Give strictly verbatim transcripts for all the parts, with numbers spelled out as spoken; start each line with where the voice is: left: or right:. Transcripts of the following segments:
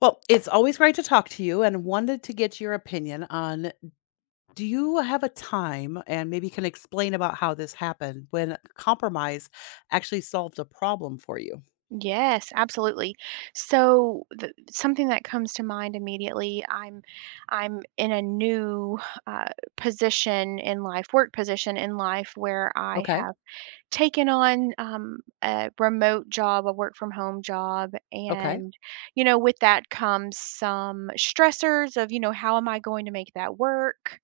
left: Well, it's always great to talk to you and wanted to get your opinion on do you have a time and maybe can explain about how this happened when compromise actually solved a problem for you?
right: Yes, absolutely. So the, something that comes to mind immediately, I'm I'm in a new uh, position in life, work position in life where I
left: Okay.
right: have taken on um, a remote job, a work from home job,
left: Okay.
right: and you know, with that comes some stressors of, you know, how am I going to make that work?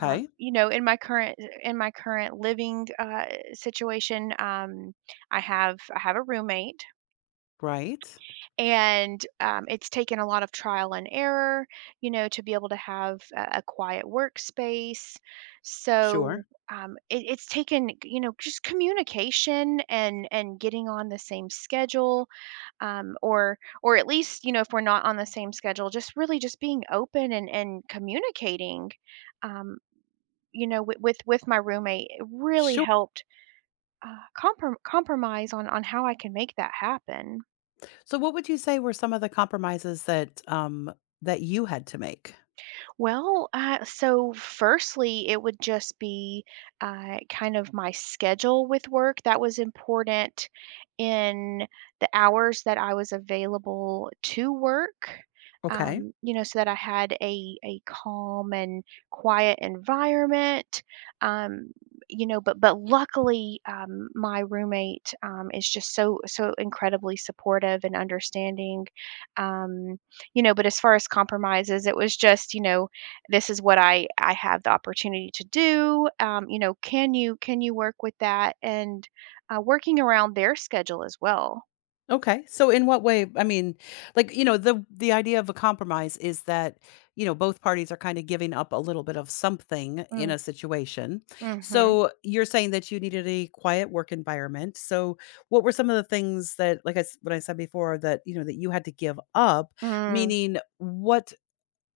right: Um, you know, in my current in my current living uh, situation, um, I have I have a roommate
left: Right.
right: and um, it's taken a lot of trial and error, you know, to be able to have a, a quiet workspace. So
left: Sure.
right: um, it, it's taken, you know, just communication and and getting on the same schedule, um, or or at least, you know, if we're not on the same schedule, just really just being open and and communicating, um, you know, with, with with my roommate. It really
left: Sure.
right: helped uh, comprom- compromise on on how I can make that happen.
left: So what would you say were some of the compromises that um that you had to make?
right: Well, uh, so firstly, it would just be uh, kind of my schedule with work. That was important in the hours that I was available to work,
left: Okay.
right: um, you know, so that I had a, a calm and quiet environment. Um, you know, but but luckily, um, my roommate um, is just so so incredibly supportive and understanding. Um, you know, but as far as compromises, it was just, you know, this is what I I have the opportunity to do. Um, you know, can you can you work with that and uh, working around their schedule as well.
left: Okay. So in what way, I mean, like, you know, the the idea of a compromise is that, you know, both parties are kind of giving up a little bit of something in
right: Mm,
left: a situation.
right: mhm.
left: So you're saying that you needed a quiet work environment. So what were some of the things that like I s- what I said before that, you know, that you had to give up,
right: Mm,
left: meaning what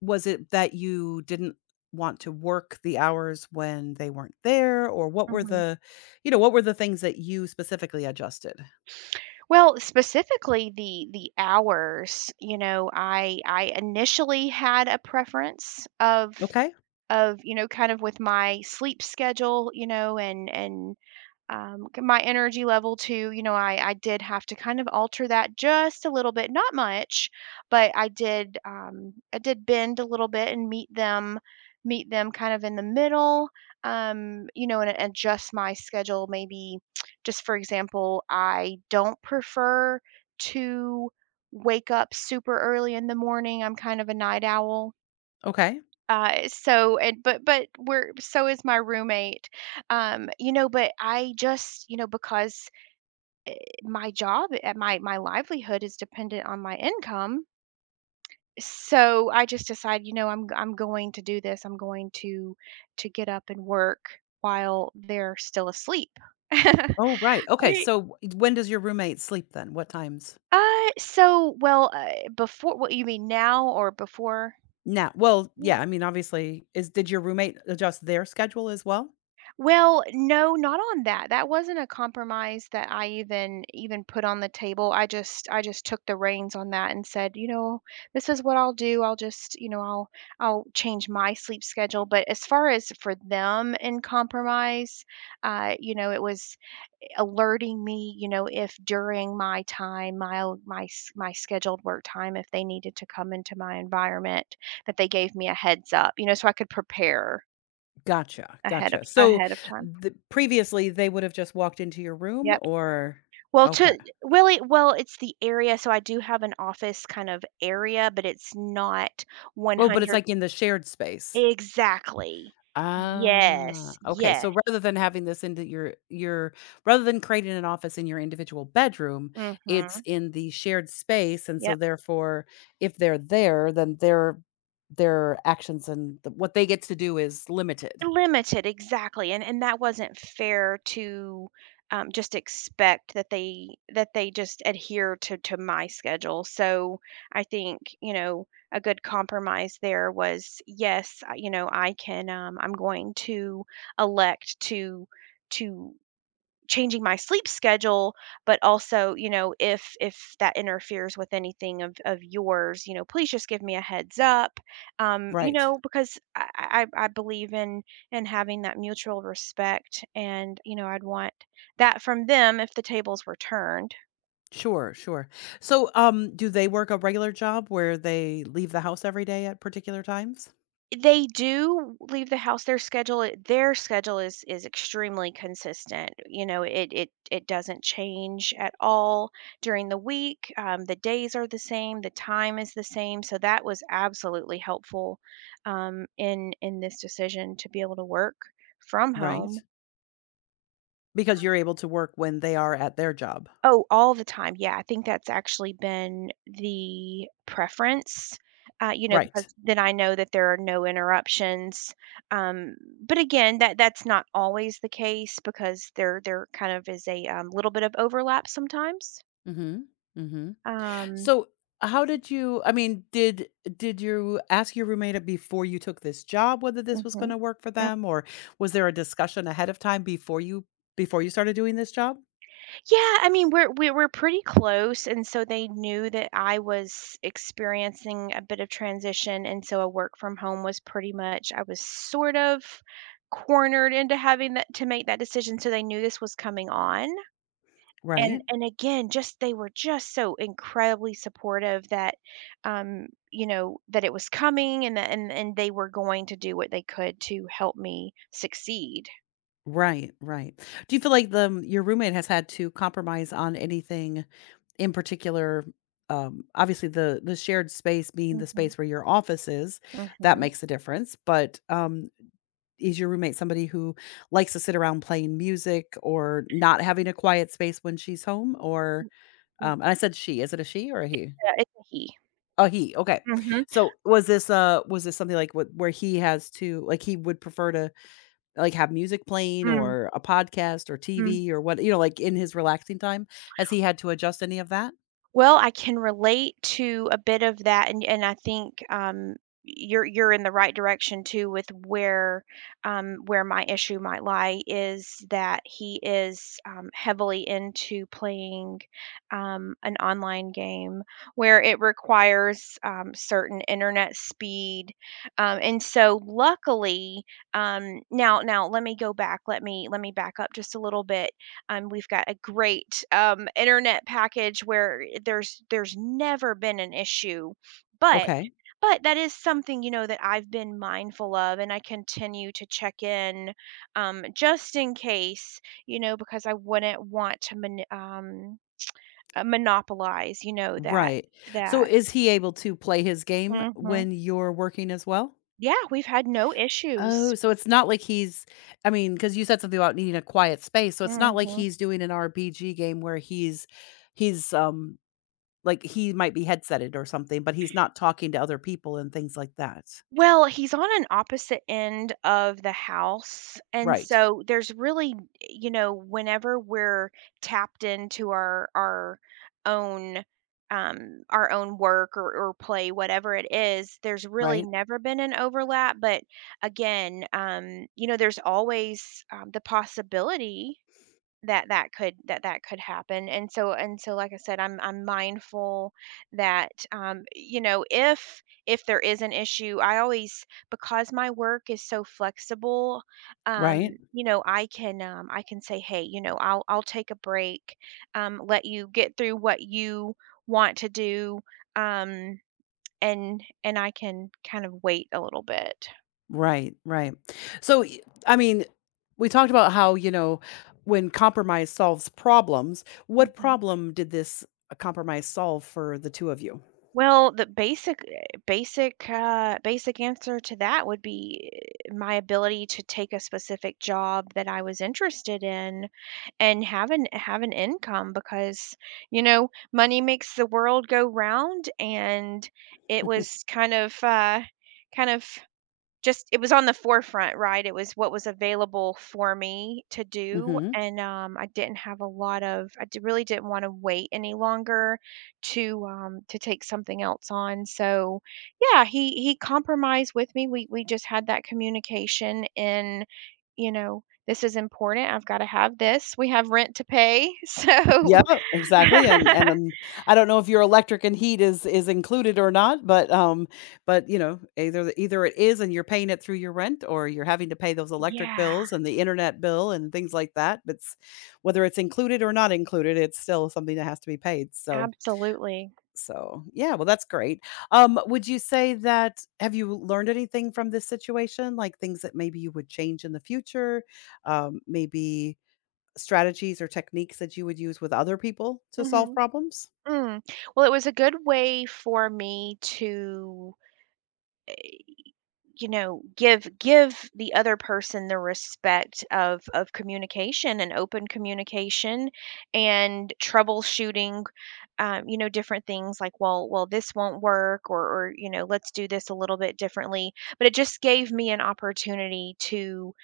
left: was it that you didn't want to work the hours when they weren't there or what were
right: mhm.
left: the, you know, what were the things that you specifically adjusted?
right: Well, specifically the the hours, you know, I I initially had a preference of
left: Okay?
right: of, you know, kind of with my sleep schedule, you know, and and um, c- my energy level too. You know, I I did have to kind of alter that just a little bit, not much, but I did, um, I did bend a little bit and meet them, meet them kind of in the middle. Um, you know, and adjust my schedule. Maybe, just for example, I don't prefer to wake up super early in the morning. I'm kind of a night owl,
left: Okay.
right: uh, so and but but we're so is my roommate. Um, you know, but I just, you know, because my job and my my livelihood is dependent on my income, so I just decide, you know, I'm I'm going to do this. I'm going to to get up and work while they're still asleep. I-
left: Oh, right. Okay. So eh, when does your roommate sleep then? What times?
right: Uh, so well, uh, before, what you mean now or before?
left: Now, well,
right: Yeah.
left: yeah, I mean, obviously, is did your roommate adjust their schedule as well?
right: Well, no, not on that. That wasn't a compromise that I even even put on the table. I just I just took the reins on that and said, you know, this is what I'll do. I'll just, you know, I'll I'll change my sleep schedule. But as far as for them in compromise, uh, you know, it was alerting me, you know, if during my time, my my s- my scheduled work time, if they needed to come into my environment, that they gave me a heads up, you know, so I could prepare
left: Gotcha,
right: ahead of
left: gotcha. So,
right: ahead of time.
left: the previously, they would have just walked into your room
right: Yeah.
left: or
right: Well,
left: okay.
right: to really well, it's the area, so I do have an office kind of area, but it's not
left: Oh, but it's
right: one hundred.
left: like in the shared space.
right: Exactly. Mm.
left: Ah,
right: Yes,
left: okay, so
right: yes,
left: rather than having this into your your rather than creating an office in your individual bedroom, it's
right: mhm,
left: in the shared space, and so
right: yep.
left: therefore, if they're there, then their their actions and the what they get to do is limited.
right: Limited, exactly, and and that wasn't fair to, um, just expect that they that they just adhere to to my schedule. So I think, you know, a good compromise there was, yes, I, you know, I can, um, I'm going to elect to to changing my sleep schedule, but also, you know, if if that interferes with anything of of yours, you know, please just give me a heads up. Um, you
left: Right.
right: know, because I I, I I believe in in having that mutual respect, and you know, I'd want that from them if the tables were turned.
left: Sure, sure. So, um, do they work a regular job where they leave the house every day at particular times?
right: They do leave the house. Their schedule eh, their schedule is is extremely consistent. You know, it it it doesn't change at all during the week. Um, the days are the same, the time is the same, so that was absolutely helpful, um, in in this decision to be able to work from
left: Right.
right: home.
left: Because you're able to work when they are at their job.
right: Oh, all the time, yeah, I think that's actually been the preference, uh, you know,
left: Right.
right: because then I know that there are no interruptions, um, but again, that that's not always the case because there there kind of is a, um, little bit of overlap sometimes.
left: Mhm. Mhm.
right: Um
left: So, how did you I mean, did did you ask your roommate before you took this job whether this was
right: Mhm.
left: gonna work for them, or was there a discussion ahead of time before you before you started doing this job?
right: Yeah, I mean, we're we we're pretty close, and so they knew that I was experiencing a bit of transition, and so a work from home was pretty much I was sort of cornered into having that to make that decision, so they knew this was coming on. And
left: Right.
right: and again, just they were just so incredibly supportive that um, you know, that it was coming and that and and they were going to do what they could to help me succeed.
left: Right, right. Do you feel like the um, your roommate has had to compromise on anything in particular? Um, obviously, the the shared space being the
right: Mhm.
left: space where your office is, that
right: Mhm.
left: makes a difference. But um, is your roommate somebody who likes to sit around playing music or not having a quiet space when she's home? Or
right: Mm.
left: um, and I said she. Is it a she or a he?
right: Yeah, it's a he.
left: A he. Okay.
right: Mhm.
left: So was this uh was this something like what where he has to like he would prefer to like, have music playing
right: Mm.
left: or a podcast or T V or what you know, like, in his relaxing time? Has he had to adjust any of that?
right: Well, I can relate to a bit of that, and and I think, um, you're you're in the right direction too with where, um, where my issue might lie is that he is, um, heavily into playing, um, an online game where it requires, um, certain internet speed, um, and so luckily, um now now let me go back, let me let me back up just a little bit. Um, we've got a great um, internet package where there's there's never been an issue, but
left: Okay.
right: but that is something, you know, that I've been mindful of, and I continue to check in, um, just in case, you know, because I wouldn't want to mon- um, uh, monopolize, you know, that
left: Right. So
right: that.
left: is he able to play his game
right: hmm.
left: when you're working as well?
right: Yeah, we've had no
left: Oh,
right: issues.
left: so it's not like he's I mean, because you said something about needing a quiet space, so it's not like
right: hmm.
left: he's doing an R P G game where he's he's, um, Like, he might be headsetted or something, but he's not talking to other people and things like that.
right: Well, he's on an opposite end of the house, and
left: Right.
right: so there's really, you know, whenever we're tapped into our our own um our own work, or, or play, whatever it is, there's really
left: Right.
right: never been an overlap. But again, um you know, there's always um, the possibility that that could that that could happen, and so and so like I said, i'm i'm mindful that, um you know, if if there is an issue, I always, because my work is so flexible,
left: Right.
right: um you know, I can, um I can say, hey, you know, i'll i'll take a break, um let you get through what you want to do, um and and I can kind of wait a little bit.
left: Right. Right. So, y I mean, we talked about how, you know, when compromise solves problems, what
right: Mhm.
left: problem did this, uh, compromise solve for the two of you?
right: Well, the basic eh, basic, uh, basic answer to that would be eh, my ability to take a specific job that I was interested in and have an have an income because, you know, money makes the world go round and it was kind of uh, kind of just it was on the forefront, right? It was what was available for me to do,
left: Mhm.
right: and, um, I didn't have a lot of I d really didn't wanna wait any longer to, um to take something else on, so, yeah, he he compromised with me, we we just had that communication and, you know, "This is important, I've gotta have this, we have rent to pay," so.
left: Yeah, exactly, and and, um, I don't know if your electric and heat is is included or not, but, um but, you know, either either it is and you're paying it through your rent or you're having to pay those electric bills
right: Yeah,
left: and the internet bill and things like that. But it's whether it's included or not included, it's still something that has to be paid, so
right: absolutely.
left: so, yeah, well, that's great. Um, would you say that have you learned anything from this situation? Like, things that maybe you would change in the future? Um, maybe strategies or techniques that you would use with other people to solve
right: Mhm.
left: problems?
right: Mm. Well, it was a good way for me to, you know, give give the other person the respect of of communication and open communication and troubleshooting, um, you know, different things like, well, well, this won't work, or or you know, let's do this a little bit differently. But it just gave me an opportunity to,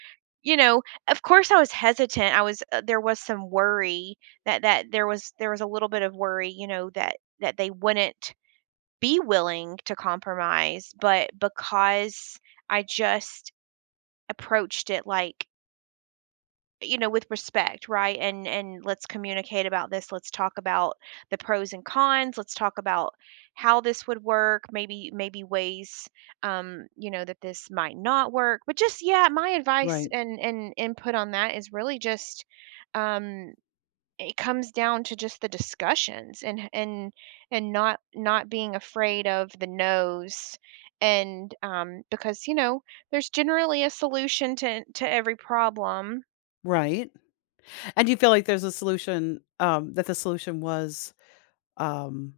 right: you know, of course, I was hesitant. I was, uh, there was some worry that that there was there was a little bit of worry, you know, that that they wouldn't be willing to compromise, but because I just approached it like, you know, with respect, right? And and let's communicate about this. Let's talk about the pros and cons. Let's talk about how this would work, maybe maybe ways, um, you know, that this might not work. But just yeah, my advice
left: Right,
right: and and input on that is really just um it comes down to just the discussions and and and not not being afraid of the no's and, um, because you know there's generally a solution to to every problem.
left: right. And do you feel like there's a solution, um, that the solution was, um,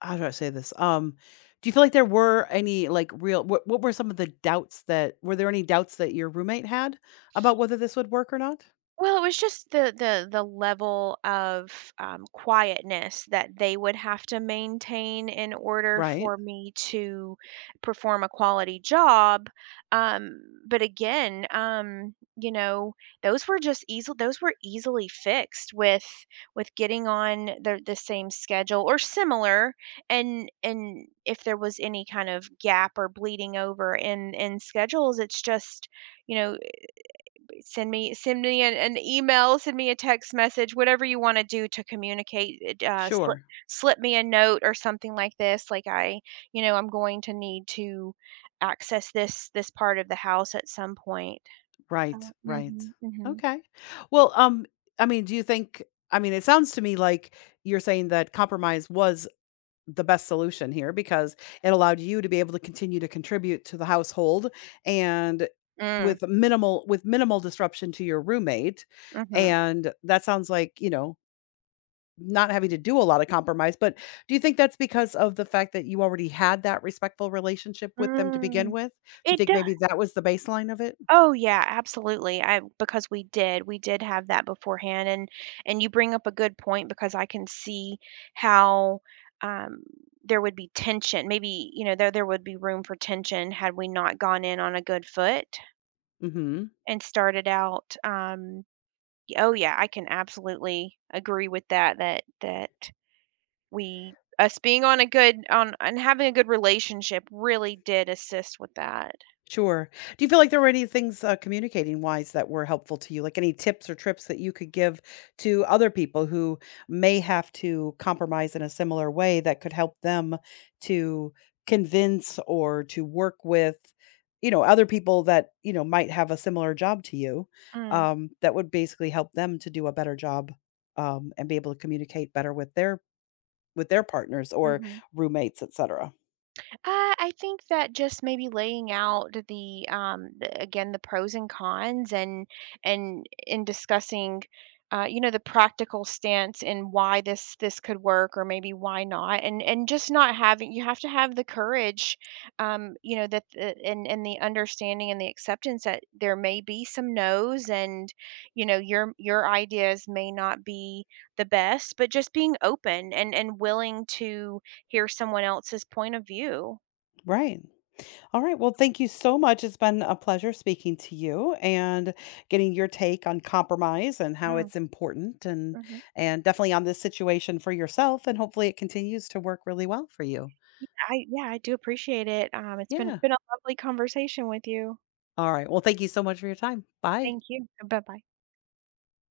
left: how do I say this? Um, do you feel like there were any like real what what were some of the doubts that were there any doubts that your roommate had about whether this would work or not?
right: Well, it was just the the the level of, um, quietness that they would have to maintain in order
left: Right.
right: for me to perform a quality job, um, but again, um, you know, those were just easily, those were easily fixed with with getting on the the same schedule or similar, and and if there was any kind of gap or bleeding over in in schedules, it's just, you know, send me send me an, an email, send me a text message, whatever you want to do to communicate. It, Uh, slip
left: Sure.
right: Slip me a note or something like this. Like I, you know, I'm going to need to access this this part of the house at some point.
left: Right,
right: Oh,
left: right.
right: mhm, mhm.
left: Okay. Well, um, I mean, do you think I mean, it sounds to me like you're saying that compromise was the best solution here because it allowed you to be able to continue to contribute to the household and
right: Mm,
left: with minimal with minimal disruption to your roommate
right: mhm.
left: and that sounds like, you know, not having to do a lot of compromise, but do you think that's because of the fact that you already had that respectful relationship with them to begin
right: Mm.
left: with? Do you
right: It
left: think
right: does.
left: maybe that was the baseline of it?
right: Oh yeah, absolutely. I, because we did. We did have that beforehand, and and you bring up a good point because I can see how um there would be tension. Maybe, you know, there there would be room for tension had we not gone in on a good foot
left: Mhm.
right: and started out um y- oh yeah, I can absolutely agree with that that that we us being on a good on and having a good relationship really did assist with that.
left: Sure. Do you feel like there were any things, uh, communicating wise that were helpful to you? Like any tips or trips that you could give to other people who may have to compromise in a similar way that could help them to convince or to work with, you know, other people that, you know, might have a similar job to you,
right: Mm,
left: um, that would basically help them to do a better job, um, and be able to communicate better with their with their partners or
right: mhm.
left: roommates, et cetera?
right: Uh, I think that just maybe laying out the, um, the again the pros and cons and and in discussing, uh, you know, the practical stance and why this this could work or maybe why not, and and just not having, you have to have the courage, um, you know, that the, and and the understanding and the acceptance that there may be some no's and you know your your ideas may not be the best, but just being open and and willing to hear someone else's point of view.
left: Right. All right. Well, thank you so much. It's been a pleasure speaking to you and getting your take on compromise and how
right: Mm,
left: it's important and
right: mhm.
left: and definitely on this situation for yourself and hopefully it continues to work really well for you.
right: Yeah, I yeah, I do appreciate it. Um, it's been
left: Yeah.
right: been a lovely conversation with you.
left: All right. Well, thank you so much for your time. Bye.
right: Thank you. Bye-bye.